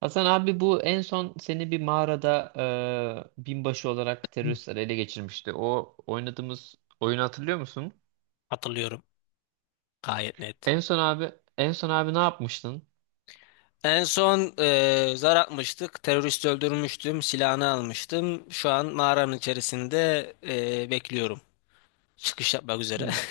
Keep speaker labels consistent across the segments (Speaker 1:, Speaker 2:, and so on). Speaker 1: Hasan abi bu en son seni bir mağarada binbaşı olarak teröristler ele geçirmişti. O oynadığımız oyunu hatırlıyor musun?
Speaker 2: Hatırlıyorum gayet net.
Speaker 1: En son abi En son abi ne yapmıştın?
Speaker 2: En son zar atmıştık. Terörist öldürmüştüm. Silahını almıştım. Şu an mağaranın içerisinde bekliyorum. Çıkış yapmak üzere.
Speaker 1: Hmm.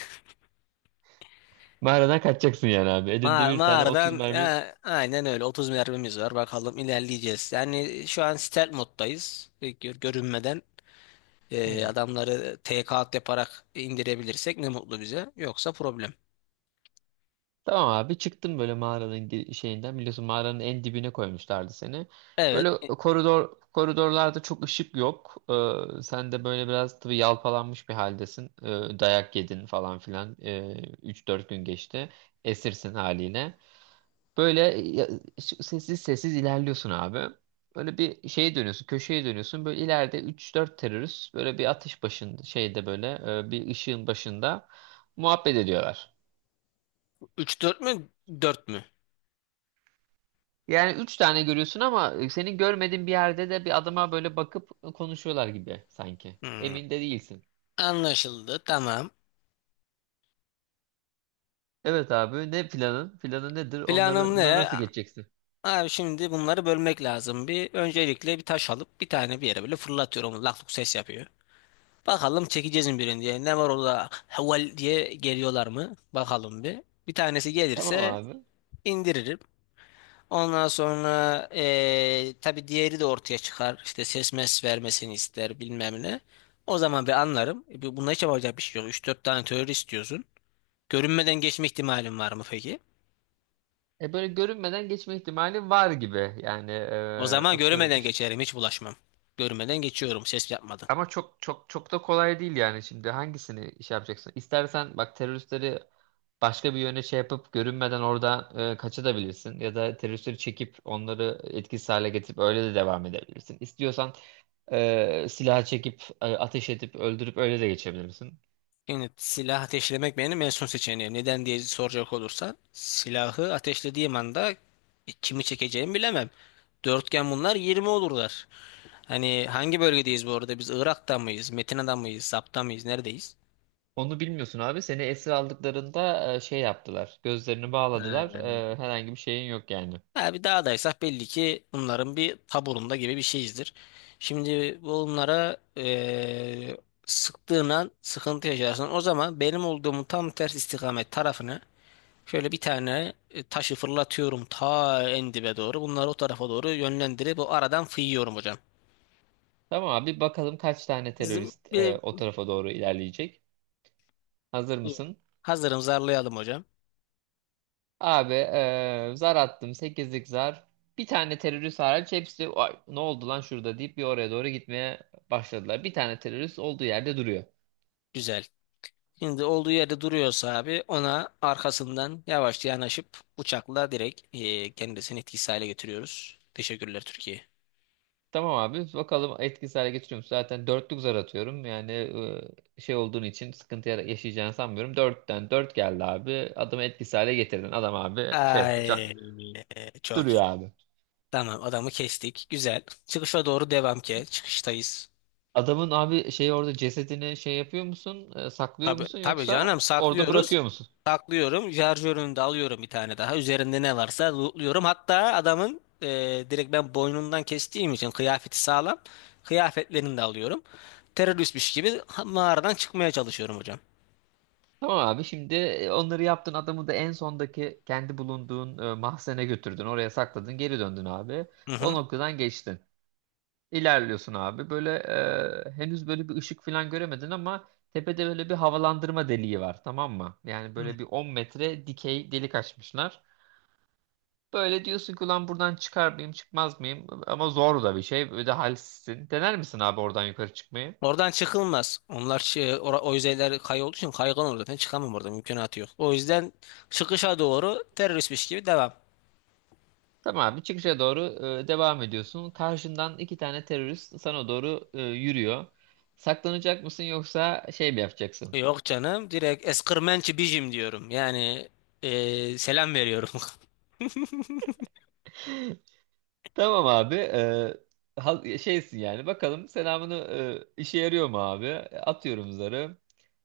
Speaker 1: Mağaradan kaçacaksın yani abi. Elinde
Speaker 2: Ma
Speaker 1: bir tane 30
Speaker 2: mağaradan e,
Speaker 1: mermi.
Speaker 2: aynen öyle 30 mermimiz var. Bakalım ilerleyeceğiz. Yani şu an stealth moddayız. Görünmeden
Speaker 1: Hmm.
Speaker 2: adamları TK yaparak indirebilirsek ne mutlu bize. Yoksa problem.
Speaker 1: Tamam abi çıktım böyle mağaranın şeyinden, biliyorsun mağaranın en dibine koymuşlardı seni.
Speaker 2: Evet.
Speaker 1: Böyle koridorlarda çok ışık yok. Sen de böyle biraz tabii yalpalanmış bir haldesin. Dayak yedin falan filan. 3-4 gün geçti. Esirsin haline. Böyle sessiz sessiz ilerliyorsun abi. Böyle bir şeye dönüyorsun, köşeye dönüyorsun. Böyle ileride üç dört terörist böyle bir atış başında şeyde böyle bir ışığın başında muhabbet ediyorlar.
Speaker 2: 3-4 mü? 4 mü?
Speaker 1: Yani üç tane görüyorsun ama senin görmediğin bir yerde de bir adama böyle bakıp konuşuyorlar gibi sanki.
Speaker 2: Hmm.
Speaker 1: Emin de değilsin.
Speaker 2: Anlaşıldı. Tamam.
Speaker 1: Evet abi, ne planın? Planın nedir? Onları
Speaker 2: Planım
Speaker 1: bunları
Speaker 2: ne?
Speaker 1: nasıl geçeceksin?
Speaker 2: Abi şimdi bunları bölmek lazım. Bir öncelikle bir taş alıp bir tane bir yere böyle fırlatıyorum. Lak luk ses yapıyor. Bakalım çekeceğiz mi birini diye. Ne var orada haval diye geliyorlar mı? Bakalım bir. Bir tanesi
Speaker 1: Tamam
Speaker 2: gelirse
Speaker 1: abi.
Speaker 2: indiririm. Ondan sonra tabii diğeri de ortaya çıkar. İşte ses mes vermesini ister bilmem ne. O zaman bir anlarım. Bunda hiç yapacak bir şey yok. Üç dört tane teori istiyorsun. Görünmeden geçme ihtimalim var mı peki?
Speaker 1: Böyle görünmeden geçme ihtimali var gibi. Yani
Speaker 2: O zaman
Speaker 1: atıyorum
Speaker 2: görünmeden
Speaker 1: işte.
Speaker 2: geçerim. Hiç bulaşmam. Görünmeden geçiyorum ses yapmadan.
Speaker 1: Ama çok çok çok da kolay değil, yani şimdi hangisini iş yapacaksın? İstersen bak, teröristleri başka bir yöne şey yapıp görünmeden oradan kaçabilirsin, ya da teröristleri çekip onları etkisiz hale getirip öyle de devam edebilirsin. İstiyorsan silah çekip ateş edip öldürüp öyle de geçebilirsin.
Speaker 2: Şimdi silah ateşlemek benim en son seçeneğim. Neden diye soracak olursan silahı ateşlediğim anda kimi çekeceğimi bilemem. Dörtgen bunlar 20 olurlar. Hani hangi bölgedeyiz bu arada? Biz Irak'ta mıyız? Metina'da mıyız? Zap'ta mıyız? Neredeyiz?
Speaker 1: Onu bilmiyorsun abi. Seni esir aldıklarında şey yaptılar. Gözlerini bağladılar.
Speaker 2: Ee,
Speaker 1: Herhangi bir şeyin yok yani.
Speaker 2: Ha, bir dağdaysak belli ki bunların bir taburunda gibi bir şeyizdir. Şimdi bunlara sıktığın an sıkıntı yaşarsın. O zaman benim olduğumu tam ters istikamet tarafını. Şöyle bir tane taşı fırlatıyorum ta en dibe doğru. Bunları o tarafa doğru yönlendirip o aradan fıyıyorum hocam.
Speaker 1: Tamam abi bakalım, kaç tane
Speaker 2: Bizim
Speaker 1: terörist
Speaker 2: bir,
Speaker 1: o tarafa doğru ilerleyecek. Hazır mısın?
Speaker 2: hazırım, zarlayalım hocam.
Speaker 1: Abi zar attım. Sekizlik zar. Bir tane terörist hariç hepsi "Ay, ne oldu lan şurada" deyip bir oraya doğru gitmeye başladılar. Bir tane terörist olduğu yerde duruyor.
Speaker 2: Güzel. Şimdi olduğu yerde duruyorsa abi ona arkasından yavaşça yanaşıp bıçakla direkt kendisini etkisiz hale getiriyoruz. Teşekkürler Türkiye.
Speaker 1: Tamam abi, bakalım etkisiz hale getiriyor musun? Zaten dörtlük zar atıyorum. Yani şey olduğun için sıkıntı yaşayacağını sanmıyorum. Dörtten dört geldi abi. Adamı etkisiz hale getirdin. Adam abi şey
Speaker 2: Ay çok
Speaker 1: duruyor
Speaker 2: iyi.
Speaker 1: abi.
Speaker 2: Tamam adamı kestik. Güzel. Çıkışa doğru devam ki. Çıkıştayız.
Speaker 1: Adamın abi şey orada cesedini şey yapıyor musun? Saklıyor
Speaker 2: Tabii,
Speaker 1: musun
Speaker 2: tabii
Speaker 1: yoksa
Speaker 2: canım,
Speaker 1: orada
Speaker 2: saklıyoruz.
Speaker 1: bırakıyor?
Speaker 2: Saklıyorum. Şarjörünü de alıyorum bir tane daha. Üzerinde ne varsa lootluyorum. Hatta adamın direkt ben boynundan kestiğim için kıyafeti sağlam. Kıyafetlerini de alıyorum. Mağaradan çıkmaya çalışıyorum hocam.
Speaker 1: Tamam abi, şimdi onları yaptın, adamı da en sondaki kendi bulunduğun mahzene götürdün, oraya sakladın, geri döndün abi,
Speaker 2: Hı
Speaker 1: o
Speaker 2: hı.
Speaker 1: noktadan geçtin, ilerliyorsun abi böyle. Henüz böyle bir ışık falan göremedin, ama tepede böyle bir havalandırma deliği var, tamam mı? Yani
Speaker 2: Hı.
Speaker 1: böyle bir 10 metre dikey delik açmışlar. Böyle diyorsun ki, ulan buradan çıkar mıyım çıkmaz mıyım, ama zor da bir şey, böyle de halsizsin. Dener misin abi oradan yukarı çıkmayı?
Speaker 2: Oradan çıkılmaz. Onlar, o yüzeyler kayı olduğu için kaygan, olur zaten çıkamam, orada mümkünatı yok. O yüzden çıkışa doğru teröristmiş gibi devam.
Speaker 1: Tamam abi, çıkışa doğru devam ediyorsun. Karşından iki tane terörist sana doğru yürüyor. Saklanacak mısın yoksa şey mi yapacaksın?
Speaker 2: Yok canım, direkt eskırmençi bijim diyorum. Yani selam veriyorum.
Speaker 1: Tamam abi. Şeysin yani. Bakalım selamını işe yarıyor mu abi? Atıyorum zarı.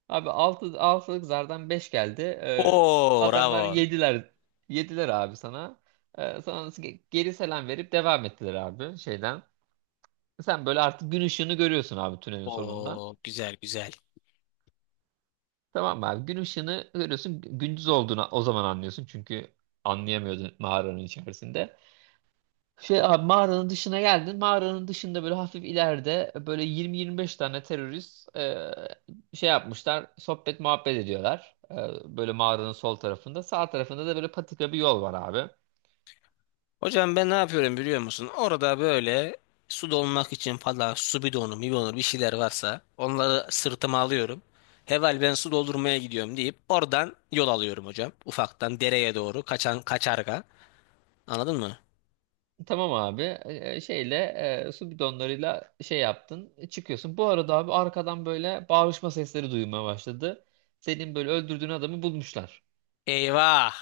Speaker 1: Abi altılık zardan 5 geldi.
Speaker 2: Oo bravo.
Speaker 1: Adamlar yediler. Yediler abi sana. Sana geri selam verip devam ettiler abi şeyden. Sen böyle artık gün ışığını görüyorsun abi tünelin sonunda.
Speaker 2: Oo güzel güzel.
Speaker 1: Tamam mı abi, gün ışığını görüyorsun, gündüz olduğunu o zaman anlıyorsun çünkü anlayamıyordun mağaranın içerisinde. Şey abi, mağaranın dışına geldin, mağaranın dışında böyle hafif ileride böyle 20-25 tane terörist şey yapmışlar, sohbet muhabbet ediyorlar. Böyle mağaranın sol tarafında, sağ tarafında da böyle patika bir yol var abi.
Speaker 2: Hocam ben ne yapıyorum biliyor musun? Orada böyle su dolmak için falan su bidonu, mibidonu bir şeyler varsa onları sırtıma alıyorum. Heval ben su doldurmaya gidiyorum deyip oradan yol alıyorum hocam. Ufaktan dereye doğru kaçan kaçarga. Anladın mı?
Speaker 1: Tamam abi, şeyle, su bidonlarıyla şey yaptın, çıkıyorsun. Bu arada abi, arkadan böyle bağırışma sesleri duymaya başladı. Senin böyle öldürdüğün adamı bulmuşlar.
Speaker 2: Eyvah!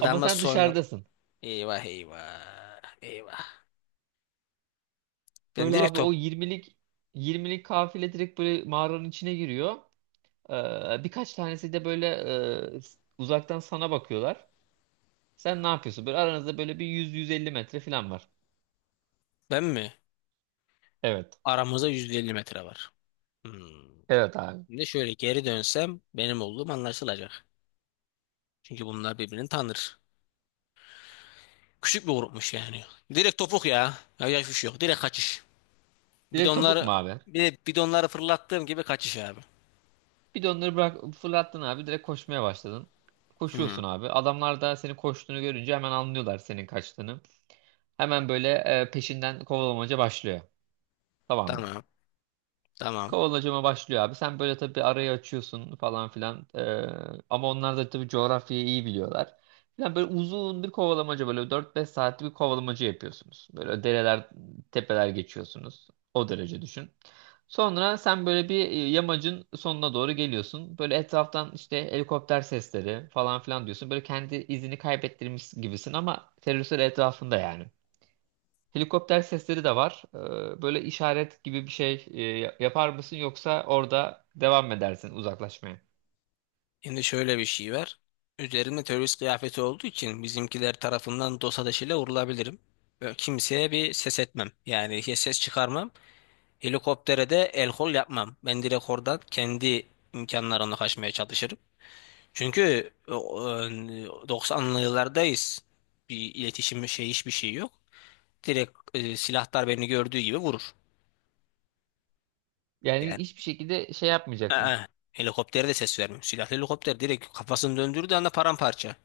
Speaker 1: Ama sen
Speaker 2: soyun.
Speaker 1: dışarıdasın.
Speaker 2: Eyvah eyvah. Eyvah. Ben
Speaker 1: Böyle
Speaker 2: direkt.
Speaker 1: abi o 20'lik kafile direkt böyle mağaranın içine giriyor. Birkaç tanesi de böyle uzaktan sana bakıyorlar. Sen ne yapıyorsun? Böyle aranızda böyle bir 100-150 metre falan var.
Speaker 2: Ben mi?
Speaker 1: Evet.
Speaker 2: Aramızda 150 metre var. Hmm.
Speaker 1: Evet abi.
Speaker 2: Şimdi şöyle geri dönsem benim olduğum anlaşılacak. Çünkü bunlar birbirini tanır. Küçük bir grupmuş yani. Direkt topuk ya. Ya yaş yok. Direkt kaçış.
Speaker 1: Direkt topuk
Speaker 2: Bidonları
Speaker 1: mu abi?
Speaker 2: bir de bidonları fırlattığım gibi kaçış abi.
Speaker 1: Bir de onları bırak fırlattın abi. Direkt koşmaya başladın.
Speaker 2: Hmm.
Speaker 1: Koşuyorsun abi. Adamlar da senin koştuğunu görünce hemen anlıyorlar senin kaçtığını. Hemen böyle peşinden kovalamaca başlıyor. Tamam mı?
Speaker 2: Tamam. Tamam.
Speaker 1: Kovalacama başlıyor abi. Sen böyle tabii arayı açıyorsun falan filan. Ama onlar da tabii coğrafyayı iyi biliyorlar. Yani böyle uzun bir kovalamaca, böyle 4-5 saatlik bir kovalamaca yapıyorsunuz. Böyle dereler, tepeler geçiyorsunuz. O derece düşün. Sonra sen böyle bir yamacın sonuna doğru geliyorsun. Böyle etraftan işte helikopter sesleri falan filan diyorsun. Böyle kendi izini kaybettirmiş gibisin ama teröristler etrafında yani. Helikopter sesleri de var. Böyle işaret gibi bir şey yapar mısın, yoksa orada devam mı edersin uzaklaşmaya?
Speaker 2: Şimdi şöyle bir şey var. Üzerimde terörist kıyafeti olduğu için bizimkiler tarafından dost ateşiyle vurulabilirim. Ve kimseye bir ses etmem. Yani hiç ses çıkarmam. Helikoptere de el kol yapmam. Ben direkt oradan kendi imkanlarımla kaçmaya çalışırım. Çünkü e, e, 90'lı yıllardayız. Bir iletişim şey hiçbir şey yok. Direkt silahlar beni gördüğü gibi vurur.
Speaker 1: Yani
Speaker 2: Yani
Speaker 1: hiçbir şekilde şey
Speaker 2: aa,
Speaker 1: yapmayacaksın.
Speaker 2: helikoptere de ses vermiyor. Silahlı helikopter direkt kafasını döndürdüğü anda paramparça.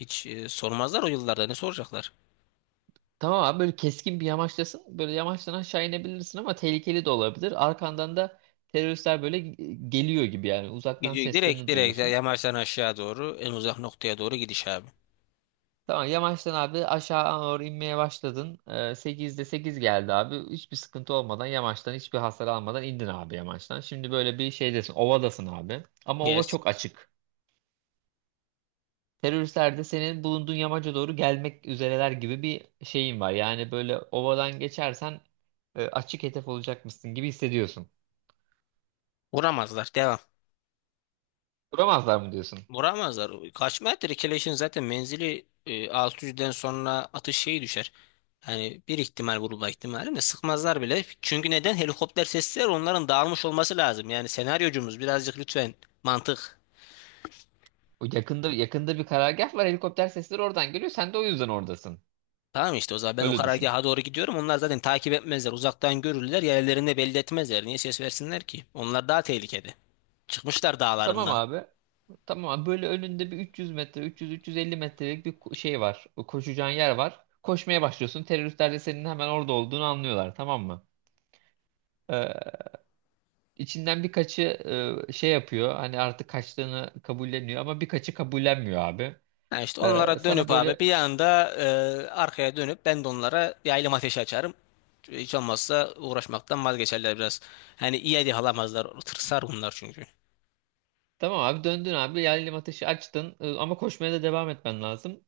Speaker 2: Hiç sormazlar, o yıllarda ne soracaklar?
Speaker 1: Tamam abi, böyle keskin bir yamaçtasın. Böyle yamaçtan aşağı inebilirsin ama tehlikeli de olabilir. Arkandan da teröristler böyle geliyor gibi, yani uzaktan
Speaker 2: Gidiyor direkt,
Speaker 1: seslerini duyuyorsun.
Speaker 2: yamaçtan aşağı doğru en uzak noktaya doğru gidiş abi.
Speaker 1: Tamam yamaçtan abi aşağı doğru inmeye başladın. 8'de 8 geldi abi. Hiçbir sıkıntı olmadan yamaçtan, hiçbir hasar almadan indin abi yamaçtan. Şimdi böyle bir şeydesin, ovadasın abi. Ama ova
Speaker 2: Yes.
Speaker 1: çok açık. Teröristler de senin bulunduğun yamaca doğru gelmek üzereler gibi bir şeyin var. Yani böyle ovadan geçersen açık hedef olacakmışsın gibi hissediyorsun.
Speaker 2: Vuramazlar. Devam.
Speaker 1: Duramazlar mı diyorsun?
Speaker 2: Vuramazlar. Kaçma ettir. Keleşin zaten menzili 600'den sonra atış şeyi düşer. Hani bir ihtimal vurulma ihtimali de sıkmazlar bile. Çünkü neden? Helikopter sesler, onların dağılmış olması lazım. Yani senaryocumuz birazcık lütfen mantık.
Speaker 1: O yakında, yakında bir karargah var, helikopter sesleri oradan geliyor. Sen de o yüzden oradasın.
Speaker 2: Tamam işte o zaman ben o
Speaker 1: Öyle düşün.
Speaker 2: karargaha doğru gidiyorum. Onlar zaten takip etmezler. Uzaktan görürler. Yerlerinde belli etmezler. Niye ses versinler ki? Onlar daha tehlikede. Çıkmışlar
Speaker 1: Tamam
Speaker 2: dağlarından.
Speaker 1: abi. Tamam abi. Böyle önünde bir 300 metre, 300-350 metrelik bir şey var. O koşacağın yer var. Koşmaya başlıyorsun. Teröristler de senin hemen orada olduğunu anlıyorlar, tamam mı? Ee, içinden birkaçı şey yapıyor. Hani artık kaçtığını kabulleniyor, ama birkaçı kabullenmiyor abi.
Speaker 2: Ha işte onlara
Speaker 1: Sana
Speaker 2: dönüp abi
Speaker 1: böyle.
Speaker 2: bir anda arkaya dönüp ben de onlara yaylım ateşi açarım. Hiç olmazsa uğraşmaktan vazgeçerler biraz. Hani iyi hadi alamazlar. Tırsar bunlar çünkü.
Speaker 1: Tamam abi, döndün abi. Yaylım ateşi açtın. Ama koşmaya da devam etmen lazım.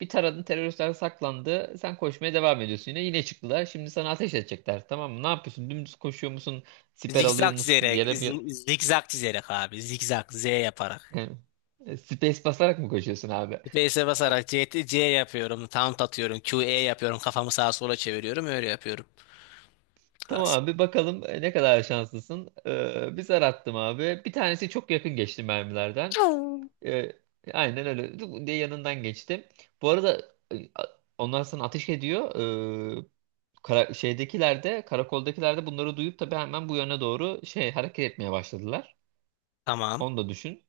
Speaker 1: Bir taradın, teröristler saklandı. Sen koşmaya devam ediyorsun yine. Yine çıktılar. Şimdi sana ateş edecekler. Tamam mı? Ne yapıyorsun? Dümdüz koşuyor musun? Siper alıyor musun? Yere mi?
Speaker 2: Zikzak çizerek abi. Zikzak, Z yaparak.
Speaker 1: Space basarak mı koşuyorsun abi?
Speaker 2: Space'e basarak C, C yapıyorum, taunt atıyorum, Q E yapıyorum, kafamı sağa sola çeviriyorum, öyle yapıyorum.
Speaker 1: Tamam
Speaker 2: As.
Speaker 1: abi, bakalım ne kadar şanslısın. Bir zar attım abi. Bir tanesi çok yakın geçti mermilerden. Ee, aynen öyle, Dık diye yanından geçti. Bu arada e, a- onlar sana ateş ediyor. Ee, Şeydekiler de, karakoldakiler de bunları duyup tabii hemen bu yöne doğru şey hareket etmeye başladılar.
Speaker 2: Tamam.
Speaker 1: Onu da düşün.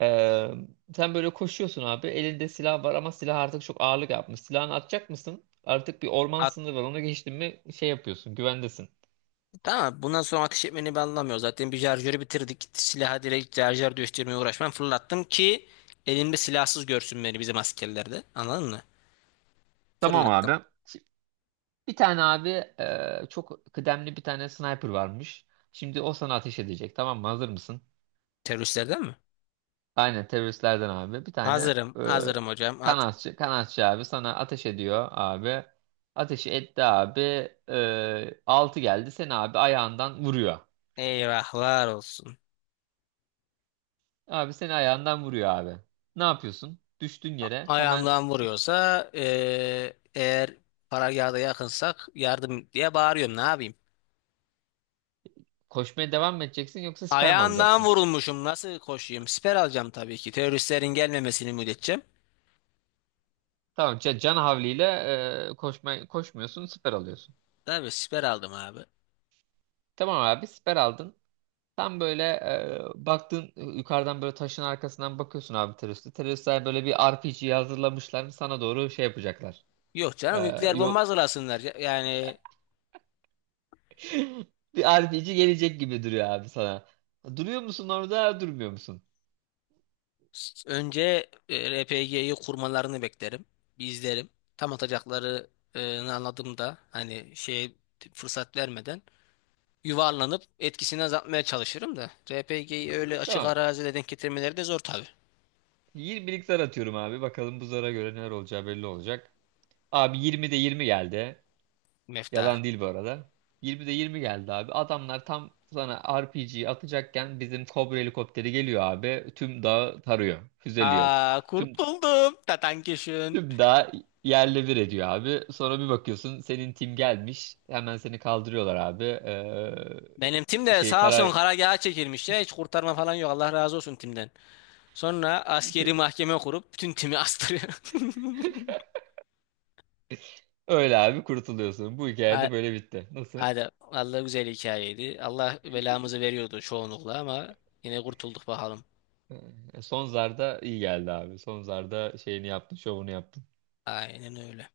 Speaker 1: Ee, Sen böyle koşuyorsun abi. Elinde silah var ama silah artık çok ağırlık yapmış. Silahını atacak mısın? Artık bir orman sınırı var. Onu geçtin mi şey yapıyorsun. Güvendesin.
Speaker 2: Tamam bundan sonra ateş etmeni ben anlamıyorum. Zaten bir şarjörü bitirdik. Silaha direkt şarjör değiştirmeye uğraşmam. Fırlattım ki elimde silahsız görsün beni bizim askerler de. Anladın mı?
Speaker 1: Tamam
Speaker 2: Fırlattım.
Speaker 1: abi. Şimdi bir tane abi çok kıdemli bir tane sniper varmış. Şimdi o sana ateş edecek. Tamam mı? Hazır mısın?
Speaker 2: Teröristlerden mi?
Speaker 1: Aynen teröristlerden abi. Bir tane
Speaker 2: Hazırım.
Speaker 1: e,
Speaker 2: Hazırım hocam. At.
Speaker 1: kanatçı abi sana ateş ediyor abi. Ateşi etti abi. Altı geldi. Seni abi ayağından vuruyor.
Speaker 2: Eyvahlar olsun.
Speaker 1: Abi seni ayağından vuruyor abi. Ne yapıyorsun? Düştün yere, hemen
Speaker 2: Ayağımdan vuruyorsa eğer paragahda yakınsak yardım diye bağırıyorum. Ne yapayım?
Speaker 1: koşmaya devam mı edeceksin yoksa siper mi
Speaker 2: Ayağından
Speaker 1: alacaksın?
Speaker 2: vurulmuşum. Nasıl koşayım? Siper alacağım tabii ki. Teröristlerin gelmemesini müddetçe.
Speaker 1: Tamam can havliyle koşmuyorsun, siper alıyorsun.
Speaker 2: Tabii siper aldım abi.
Speaker 1: Tamam abi siper aldın. Tam böyle baktın, yukarıdan böyle taşın arkasından bakıyorsun abi teröriste. Teröristler böyle bir RPG hazırlamışlar, sana doğru şey yapacaklar.
Speaker 2: Yok
Speaker 1: E,
Speaker 2: canım, nükleer bomba
Speaker 1: Yok,
Speaker 2: hazırlasınlar. Yani
Speaker 1: bir RPG gelecek gibi duruyor abi sana. Duruyor musun orada, durmuyor musun?
Speaker 2: önce RPG'yi kurmalarını beklerim. Bir izlerim. Tam atacaklarını anladığımda hani şey, fırsat vermeden yuvarlanıp etkisini azaltmaya çalışırım da. RPG'yi öyle açık
Speaker 1: Tamam.
Speaker 2: arazide denk getirmeleri de zor tabii.
Speaker 1: 20'lik zar atıyorum abi. Bakalım bu zara göre neler olacağı belli olacak. Abi 20'de 20 geldi.
Speaker 2: Mefta.
Speaker 1: Yalan değil bu arada. 20'de 20 geldi abi. Adamlar tam sana RPG'yi atacakken bizim Cobra helikopteri geliyor abi. Tüm dağı tarıyor. Füzeliyor.
Speaker 2: Aa
Speaker 1: Tüm,
Speaker 2: kurtuldum. Tatankişin.
Speaker 1: Tüm dağı yerle bir ediyor abi. Sonra bir bakıyorsun, senin tim gelmiş. Hemen seni kaldırıyorlar abi.
Speaker 2: Benim tim de
Speaker 1: Şey
Speaker 2: sağ olsun
Speaker 1: karar.
Speaker 2: karargaha çekilmiş ya. Hiç kurtarma falan yok. Allah razı olsun timden. Sonra askeri mahkeme kurup bütün timi astırıyor.
Speaker 1: Öyle abi kurtuluyorsun. Bu hikayede böyle bitti. Nasıl?
Speaker 2: Hadi Allah güzel hikayeydi. Allah belamızı veriyordu çoğunlukla ama yine kurtulduk bakalım.
Speaker 1: Son zarda iyi geldi abi. Son zarda şeyini yaptın, şovunu yaptın.
Speaker 2: Aynen öyle.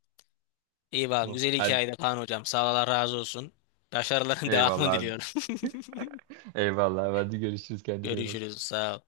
Speaker 2: İyi bakalım.
Speaker 1: Tamam.
Speaker 2: Güzel
Speaker 1: Hadi.
Speaker 2: hikayeydi Kaan hocam. Sağ ol, Allah razı olsun. Başarıların
Speaker 1: Eyvallah
Speaker 2: devamını
Speaker 1: abi.
Speaker 2: diliyorum.
Speaker 1: Eyvallah. Hadi görüşürüz. Kendine iyi
Speaker 2: Görüşürüz.
Speaker 1: bak.
Speaker 2: Sağ ol.